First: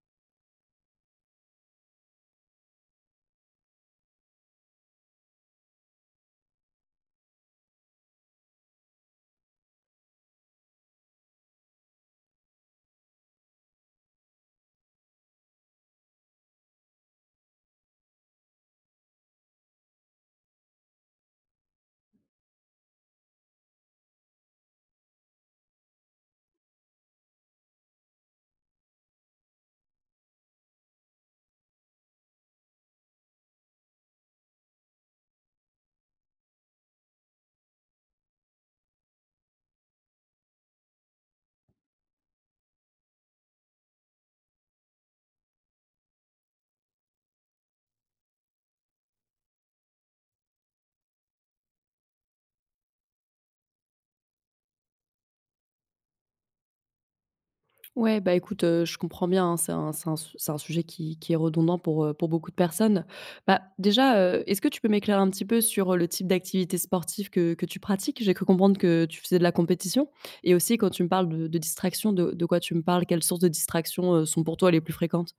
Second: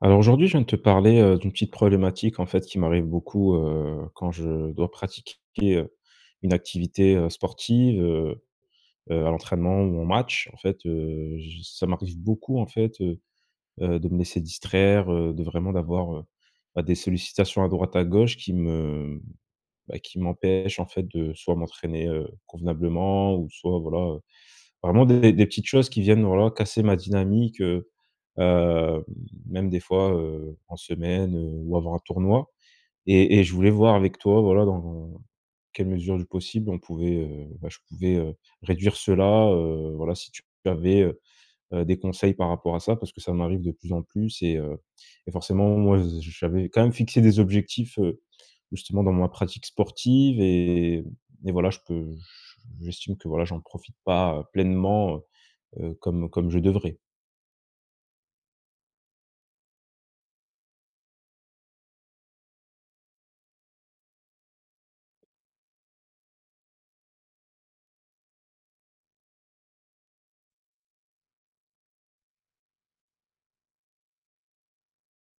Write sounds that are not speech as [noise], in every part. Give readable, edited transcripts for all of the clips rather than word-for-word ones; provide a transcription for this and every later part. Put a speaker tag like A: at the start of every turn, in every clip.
A: Alors aujourd'hui, je viens de te parler, d'une petite problématique en fait qui m'arrive beaucoup, quand je dois pratiquer, heu, une activité, sportive, à l'entraînement ou en match. En fait, j ça m'arrive beaucoup en fait, de me laisser distraire, de vraiment d'avoir, bah, des sollicitations à droite à gauche qui me, bah, qui m'empêchent en fait de soit m'entraîner, convenablement ou soit voilà. Vraiment des petites choses qui viennent, voilà, casser ma dynamique, hem, même des fois, en semaine, ou avant un tournoi. Et je voulais voir avec toi, voilà, dans quelle mesure du possible on pouvait, bah, je pouvais, réduire cela, voilà, si tu avais, des conseils par rapport à ça, parce que ça m'arrive de plus en plus et forcément, moi, j'avais quand même fixé des objectifs, justement dans ma pratique sportive et voilà, je peux j'estime que, voilà, j'en profite pas pleinement, comme je devrais.
B: Ouais, bah, écoute, je comprends bien, hein, c'est un sujet qui est redondant pour beaucoup de personnes. Bah, déjà, est-ce que tu peux m'éclairer un petit peu sur, le type d'activité sportive que tu pratiques? J'ai cru comprendre que tu faisais de la compétition et aussi quand tu me parles de distraction, de quoi tu me parles? Quelles sources de distraction, sont pour toi les plus fréquentes?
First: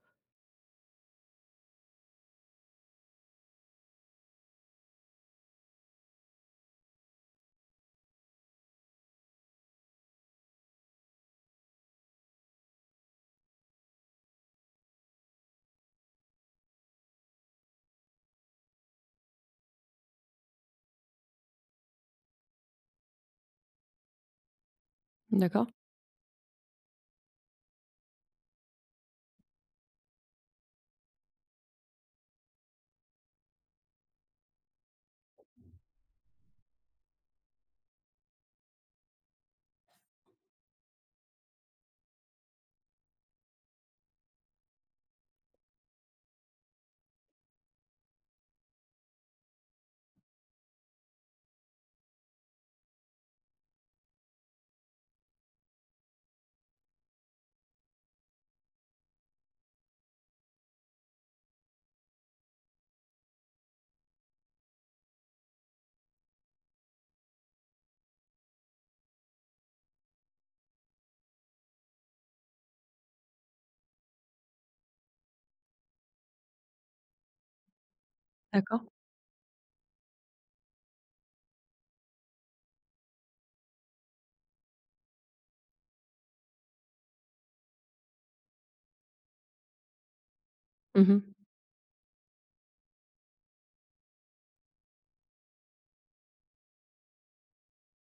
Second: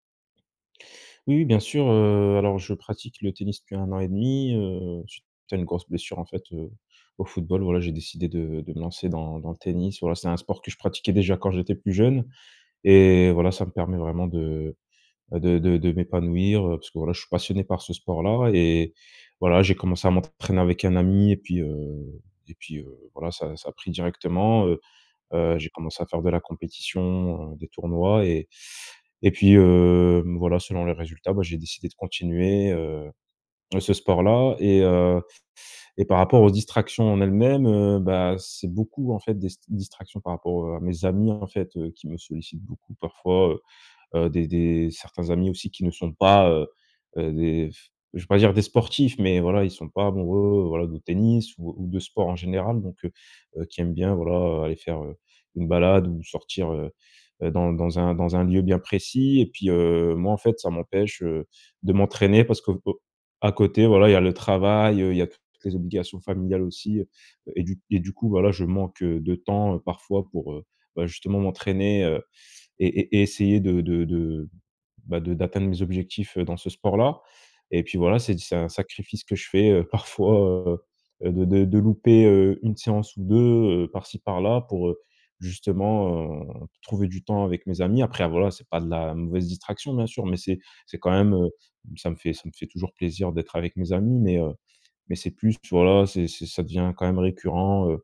A: Oui, oui, bien sûr, alors je pratique le tennis depuis un an et demi. 2 suite à une grosse blessure en fait, au football, voilà, j'ai décidé de me lancer dans le tennis. Voilà, c'est un sport que je pratiquais déjà quand j'étais plus jeune et voilà, ça me permet vraiment de, bah, de m'épanouir, parce que voilà, je suis passionné par ce sport-là et voilà, j'ai commencé à m'entraîner avec un ami et puis, voilà, ça a pris directement.
B: D'accord,
A: J'ai commencé à faire de la compétition, des tournois et puis, voilà, selon les résultats, bah, j'ai décidé de continuer, ce sport-là et par rapport aux distractions en elles-mêmes, bah, c'est beaucoup, en fait, des s distractions par rapport, à mes amis, en fait, qui me sollicitent beaucoup parfois, des certains amis aussi qui ne sont pas, des je vais pas dire des sportifs, mais voilà, ils sont pas amoureux, voilà, de tennis ou de sport en général, donc qui aiment bien, voilà, aller faire, une balade ou sortir, dans un lieu bien précis et puis, moi, en fait, ça m'empêche, de m'entraîner parce que au à côté, voilà, il y a le travail, il y a toutes les obligations familiales aussi, et du coup, voilà, je manque, de temps, parfois pour, bah, justement m'entraîner, et essayer de, bah, de d'atteindre mes objectifs, dans ce sport-là et puis voilà, c'est un
B: d'accord.
A: sacrifice que je fais, [laughs] parfois, heu, de louper, 1 séance ou 2 par-ci par-là pour, justement, trouver du temps avec mes amis. Après, ah, voilà, c'est pas de la mauvaise distraction, bien sûr, mais c'est quand
B: Mmh.
A: même, ça me fait toujours plaisir d'être avec mes amis, mais c'est plus, voilà, c'est ça devient quand même récurrent,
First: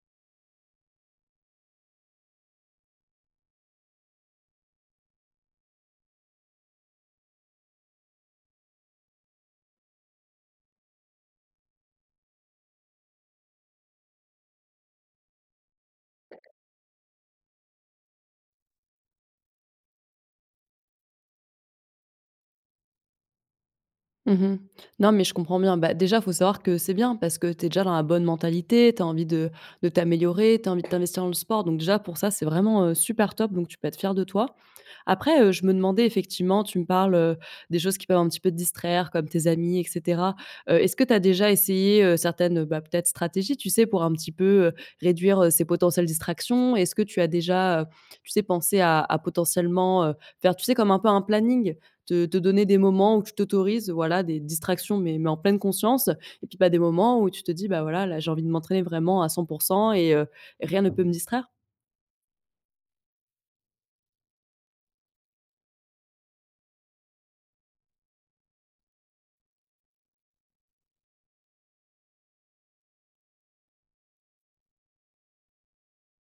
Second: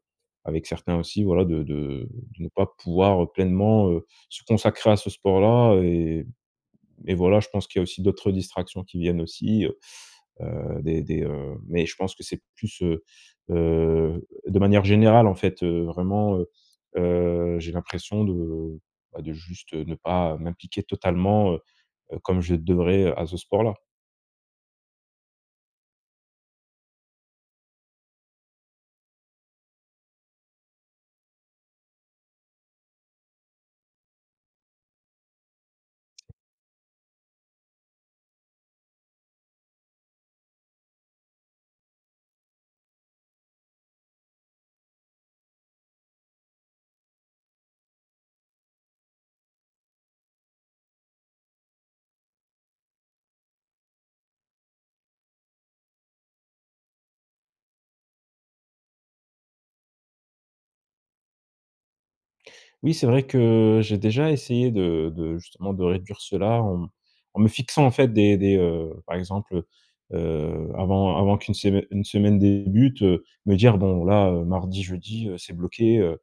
A: avec certains aussi, voilà, de ne pas pouvoir, pleinement, se consacrer à ce sport-là et voilà, je pense qu'il y a aussi d'autres distractions qui viennent aussi, mais je pense que c'est plus, de manière générale, en fait, vraiment, j'ai l'impression de, bah, de juste, ne pas m'impliquer totalement, comme je devrais, à ce sport-là.
B: Mmh. Non, mais je comprends bien. Bah, déjà, faut savoir que c'est bien parce que tu es déjà dans la bonne mentalité, tu as envie de t'améliorer, tu as envie de t'investir dans le sport. Donc déjà, pour ça, c'est vraiment, super top, donc tu peux être fier de toi. Après, je me demandais effectivement, tu me parles, des choses qui peuvent un petit peu te distraire comme tes amis et cetera. Est-ce que tu as déjà essayé, certaines, bah, peut-être stratégies, tu sais, pour un petit peu, réduire, ces potentielles distractions? Est-ce que tu as déjà, tu sais, pensé à potentiellement, faire, tu sais, comme un peu un planning? Te donner des moments où tu t'autorises, voilà, des distractions, mais en pleine conscience et puis, pas des moments où tu te dis: «Bah, voilà, là, j'ai envie de m'entraîner vraiment à cent pour 100 et rien ne peut me distraire».
A: Oui, c'est vrai que j'ai déjà essayé de justement de réduire cela en me fixant en fait par exemple, avant qu'une semaine débute, me dire: «Bon là, mardi, jeudi, c'est bloqué, heu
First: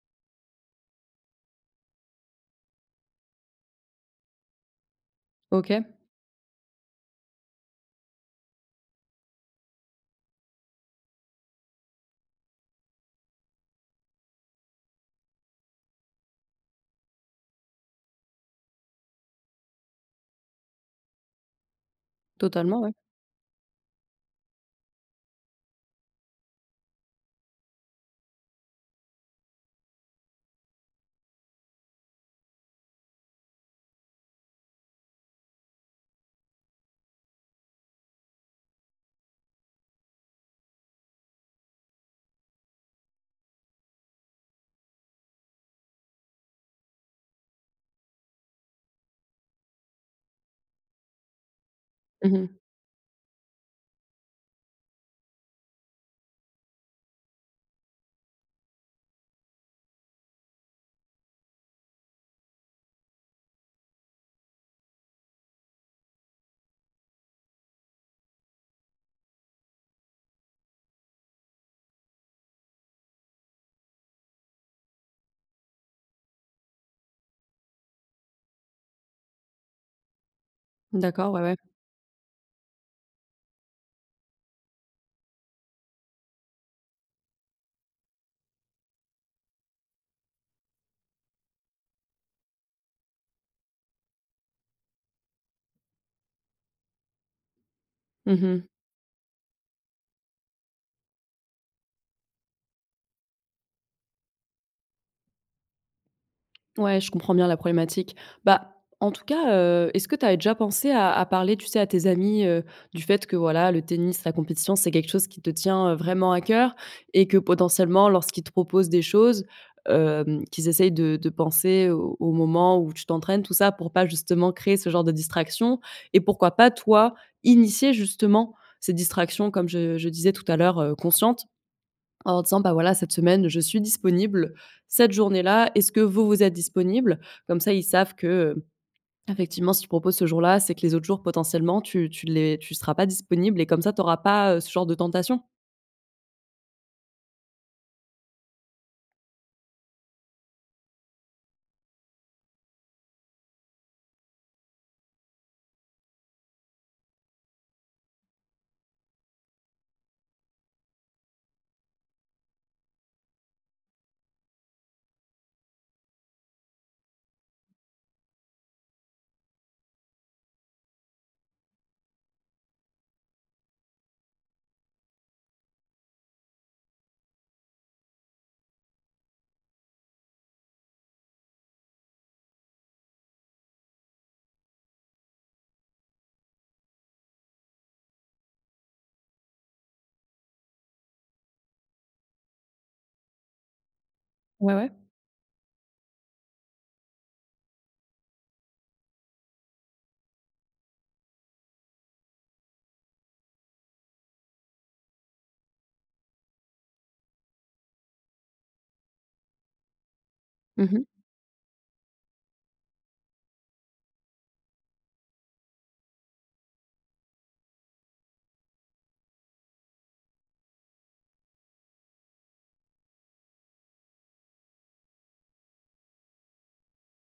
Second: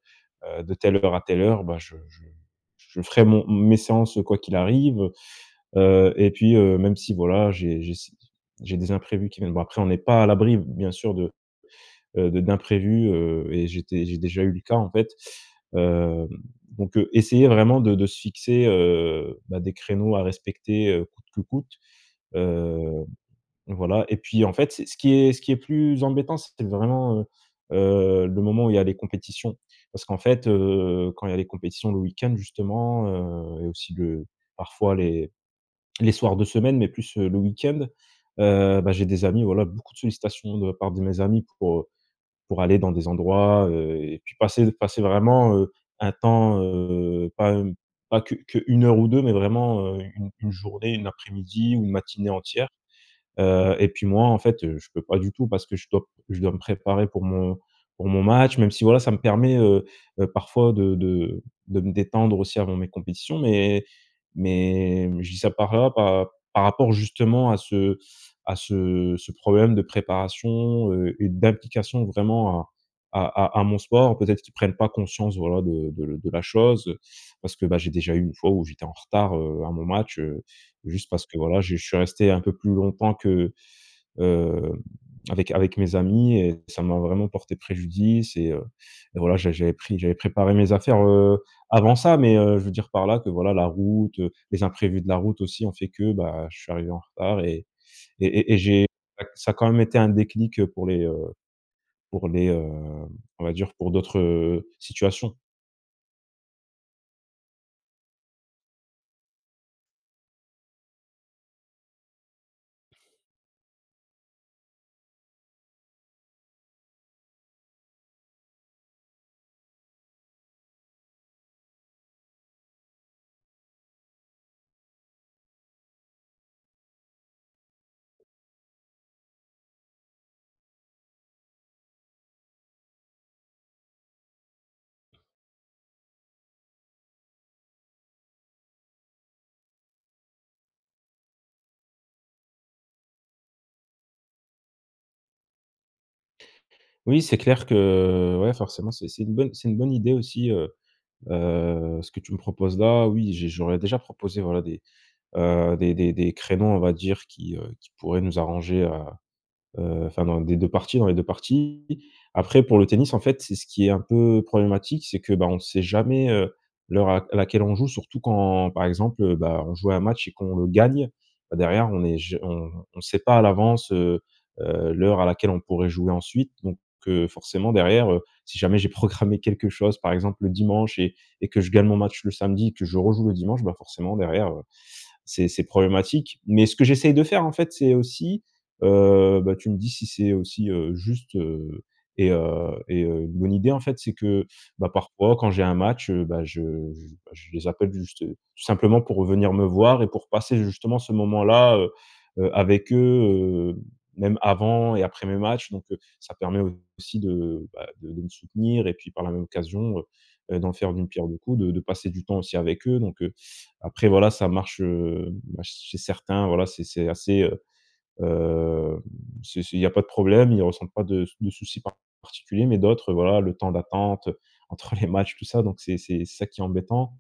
A: heu, de telle heure à telle heure, bah, je ferai mon mes séances, quoi qu'il arrive».
B: OK,
A: Et puis, même si voilà, j'ai si j'ai des imprévus qui viennent. Bon après on n'est pas à l'abri bien sûr de d'imprévus, et j'ai déjà eu le cas en fait. Hem, donc essayer vraiment de se fixer, bah, des créneaux à respecter, coûte que coûte.
B: totalement, ouais.
A: Heu, voilà et puis en fait, c'est ce qui est plus embêtant, c'est vraiment, le moment où il y a les compétitions. Parce qu'en fait, quand il y a les compétitions le week-end justement, et aussi le parfois les soirs de semaine, mais plus, le week-end, bah, j'ai des amis, voilà, beaucoup de sollicitations de la part de mes amis pour aller dans des endroits, et puis passer vraiment, un temps, pas, pas que 1 heure ou 2 mais vraiment, une journée, une après-midi ou une matinée
B: Mmh.
A: entière. Et puis moi, en fait, je peux pas du tout parce que je dois me préparer pour mon match, même si voilà, ça me permet, parfois de me détendre aussi avant mes compétitions, mais je dis ça par là, par rapport justement à ce problème de préparation, et d'implication vraiment à mon sport. Peut-être qu'ils prennent pas conscience, voilà, de la chose, parce que, bah, j'ai déjà eu une fois où j'étais en retard, à mon match. Juste parce
B: D'accord,
A: que
B: ouais, ouais.
A: voilà, je suis resté un peu plus longtemps que, heu, avec mes amis et ça m'a vraiment porté préjudice et voilà, j'avais préparé mes affaires, avant ça, je veux dire par là que voilà, la route, les imprévus de la route aussi ont fait que, bah, je suis arrivé en retard et
B: Mmh.
A: j'ai ça a quand même été un déclic, pour les, on va dire pour d'autres, situations.
B: Ouais, je comprends bien la problématique. Bah, en tout cas, est-ce que tu as déjà pensé à parler, tu sais, à tes amis, du fait que, voilà, le tennis, la compétition, c'est quelque chose qui te tient, vraiment à cœur et que potentiellement lorsqu'ils te proposent des choses, qu'ils essayent de penser au moment où tu t'entraînes, tout ça, pour pas justement créer ce genre de distraction et pourquoi pas, toi, initier justement ces distractions, comme je disais tout à l'heure, conscientes en leur disant: «Bah, voilà, cette semaine, je suis disponible. Cette journée-là, est-ce que vous, vous êtes disponible?» Comme ça, ils savent que, effectivement, si tu proposes ce jour-là, c'est que les autres jours, potentiellement, tu seras pas disponible et comme ça, tu auras pas, ce genre de tentation.
A: Oui, c'est clair que ouais, forcément, c'est une bonne idée aussi, ce que tu me proposes là, oui, j'aurais déjà proposé, voilà, des créneaux, on va dire, qui pourraient nous arranger. Enfin dans les 2 parties. Après pour le tennis, en fait, c'est ce qui est un peu problématique, c'est que, bah, on ne sait jamais, l'heure à laquelle on joue, surtout quand, par exemple, bah, on joue à un match et qu'on le gagne, bah, derrière on est j on sait pas à l'avance, l'heure à laquelle on pourrait jouer ensuite. Donc forcément derrière, si jamais j'ai [laughs] programmé quelque chose, par exemple le dimanche et que je gagne mon match le samedi et que je rejoue le dimanche, bah, forcément derrière, c'est problématique. Mais ce que j'essaye de faire, en fait, c'est aussi, bah, tu me dis si c'est aussi, juste, une bonne idée, en fait, c'est que,
B: Ouais,
A: bah,
B: ouais.
A: parfois, quand j'ai un match, bah, je les appelle juste, tout simplement pour venir me voir et pour passer justement ce moment-là, avec eux, même avant et après mes matchs. Donc ça permet aussi de, bah, de me soutenir et puis par la même occasion, d'en faire
B: Mmh.
A: d'une pierre deux coups, de passer du temps aussi avec eux. Donc après voilà, ça marche, bah, chez certains, voilà, c'est assez, heu, c'est il y a pas de problème, ils ne ressentent pas de soucis particuliers, mais d'autres, voilà, le temps d'attente, [laughs] entre les matchs, tout ça, donc c'est ça qui est embêtant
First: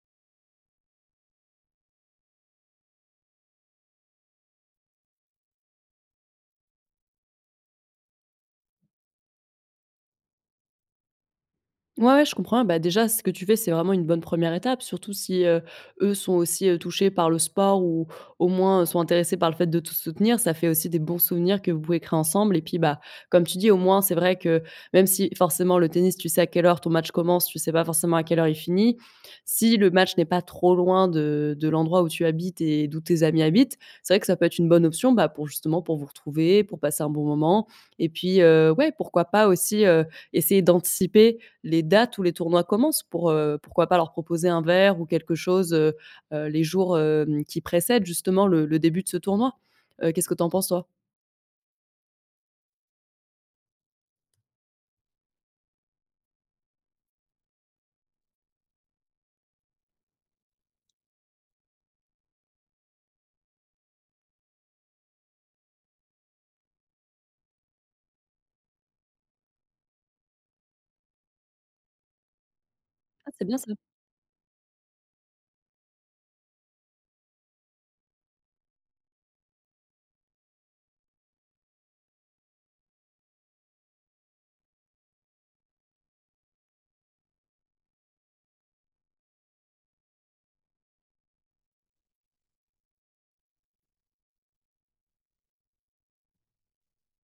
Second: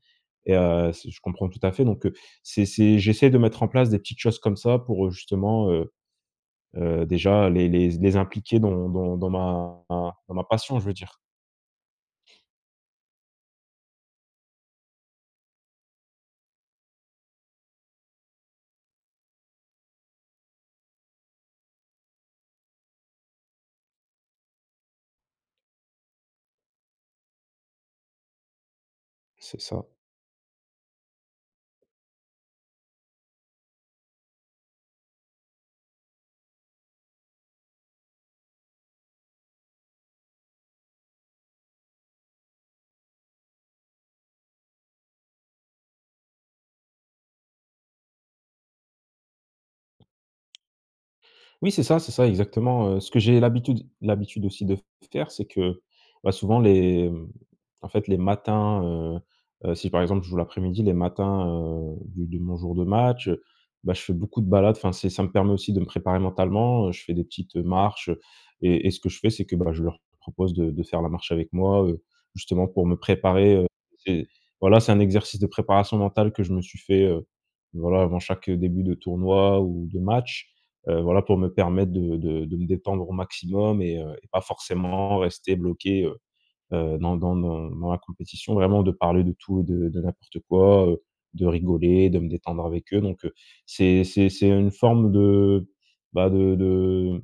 A: et c'est je comprends tout à fait, donc c'est j'essaie de mettre en place des petites choses comme ça pour, justement, déjà les impliquer dans ma passion, je veux dire.
B: Ouais, ouais, je comprends. Bah, déjà, ce que tu fais, c'est vraiment une bonne première étape, surtout si, eux sont aussi, touchés par le sport ou au moins, sont intéressés par le fait de tout soutenir. Ça fait aussi des bons souvenirs que vous pouvez créer ensemble et puis, bah, comme tu dis, au moins, c'est vrai que même si forcément le tennis, tu sais à quelle heure ton match commence, tu sais pas forcément à quelle heure il finit.
A: C'est
B: Si
A: ça.
B: le match n'est pas trop loin de l'endroit où tu habites et d'où tes amis habitent, c'est vrai que ça peut être une bonne option, bah, pour justement pour vous retrouver, pour passer un bon moment et puis, ouais, pourquoi pas aussi, essayer d'anticiper les dates où les tournois commencent pour, pourquoi pas leur proposer un verre ou quelque chose, les jours, qui précèdent justement le début de ce tournoi. Qu'est-ce que tu en penses toi?
A: Oui, c'est ça, exactement, ce que j'ai l'habitude aussi de faire, c'est que, bah, en fait, les matins, si par exemple je joue l'après-midi, les matins, du de mon jour de match, bah, je fais beaucoup de balades. Enfin, c'est ça me permet aussi de me préparer mentalement, je fais des petites, marches, et ce que je fais, c'est que, bah, je leur propose de faire la marche avec moi, justement pour me
B: Ah, c'est
A: préparer,
B: bien ça.
A: c'est voilà, c'est un exercice de préparation mentale que je me suis fait, voilà, avant chaque, début de tournoi ou de match. Voilà, pour me permettre de me détendre au maximum et pas forcément rester bloqué, dans la compétition. Vraiment de parler de tout et de n'importe quoi, de rigoler, de me détendre avec eux. Donc c'est une forme de, bah, de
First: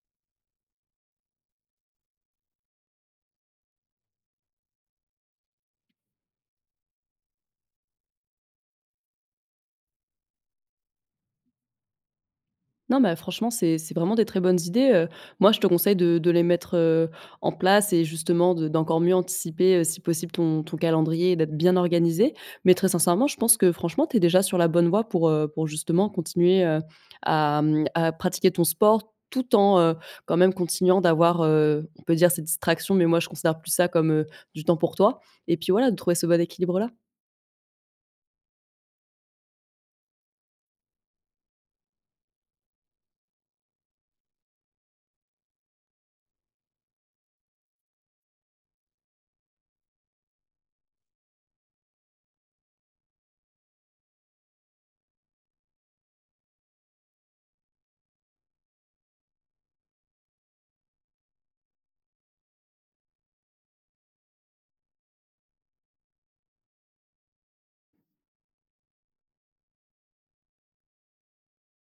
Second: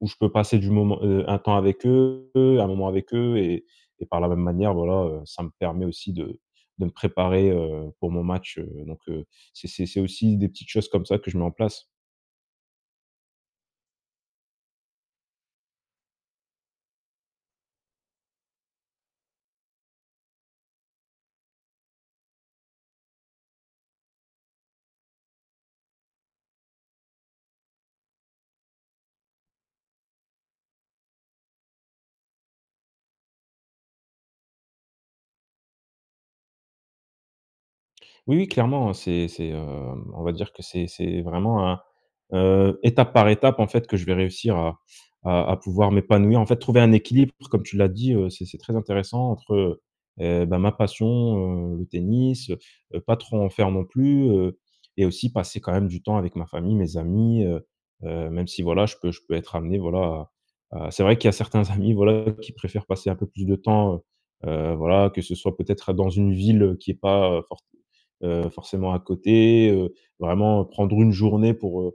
A: où je peux passer du moment, un temps avec eux, un moment avec eux et par la même manière, voilà, ça me permet aussi de me préparer, pour mon match, donc c'est aussi des petites choses comme ça que je mets en place.
B: Non, mais franchement, c'est vraiment des très bonnes idées. Moi, je te conseille de les mettre, en place et justement de d'encore mieux anticiper, si possible ton calendrier et d'être bien organisé. Mais très sincèrement, je pense que franchement, tu es déjà sur la bonne voie pour justement continuer, à, mmh, à pratiquer ton sport tout en, quand même continuant d'avoir, on peut dire ces distractions, mais moi je considère plus ça comme, du temps pour toi et puis voilà, de trouver ce bon équilibre là.
A: Oui, oui, clairement, hein, on va dire que c'est vraiment un, étape par étape, en fait, que je vais réussir à pouvoir m'épanouir. En fait, trouver un équilibre, comme tu l'as dit, c'est très intéressant entre, bah, ma passion, le tennis, pas trop en faire non plus, et aussi passer quand même du temps avec ma famille, mes amis, même si, voilà, je peux être amené, voilà, à c'est vrai qu'il y a certains [laughs] amis, voilà, qui préfèrent passer un peu plus de temps, voilà, que ce soit peut-être dans une ville, qui est pas, forcément à côté, vraiment prendre une journée pour, heu,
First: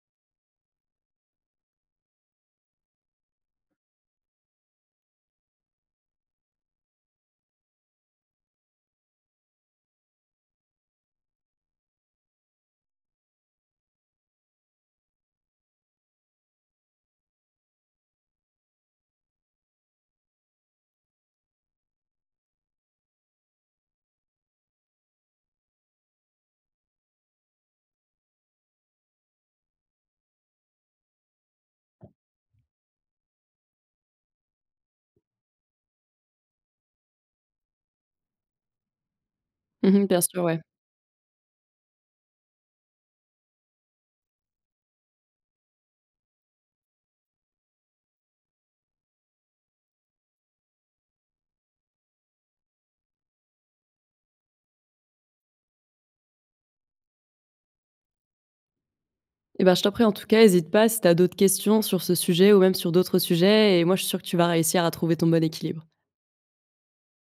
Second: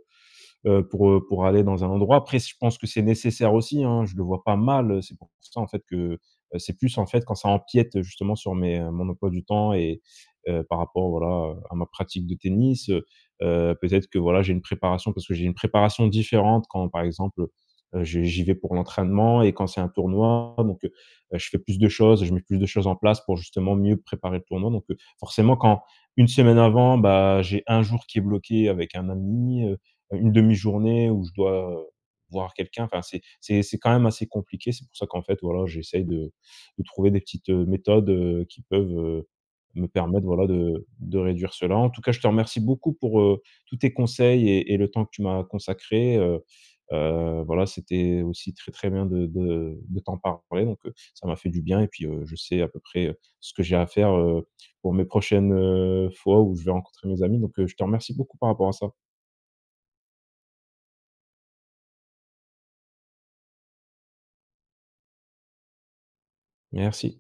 A: heu, pour, heu, pour aller dans un endroit. Après, je pense que c'est nécessaire aussi, hein, je le vois pas mal, c'est pour ça, en fait, que, c'est plus, en fait, quand ça empiète, justement, sur mon emploi du temps et par rapport, voilà, à ma pratique de tennis, peut-être que, voilà, j'ai une préparation parce que j'ai une préparation différente quand, par exemple, j'y vais pour l'entraînement et quand c'est un tournoi, donc je fais plus de choses, je mets plus de choses en place pour, justement, mieux préparer le tournoi, donc forcément, quand une semaine avant, bah, j'ai un jour qui est bloqué avec un ami, une demi-journée où je dois, voir quelqu'un. Enfin, c'est quand même assez compliqué. C'est pour ça qu'en fait, voilà, j'essaye de trouver des petites, méthodes, qui peuvent, me
B: Mmh, bien
A: permettre,
B: sûr,
A: voilà,
B: ouais.
A: de réduire cela. En tout cas, je te remercie beaucoup pour, tous tes conseils et le temps que tu m'as consacré, voilà, c'était aussi très, très bien de t'en parler donc ça m'a fait du bien et puis, je sais à peu près, ce que j'ai à faire, pour mes prochaines, fois où je vais rencontrer mes amis donc je te remercie beaucoup par rapport à ça.
B: Eh ben, je t'en prie, en tout cas, hésite pas si tu as d'autres questions sur ce sujet ou même sur d'autres sujets et moi, je suis sûre que tu vas réussir à trouver ton bon équilibre.
A: Merci.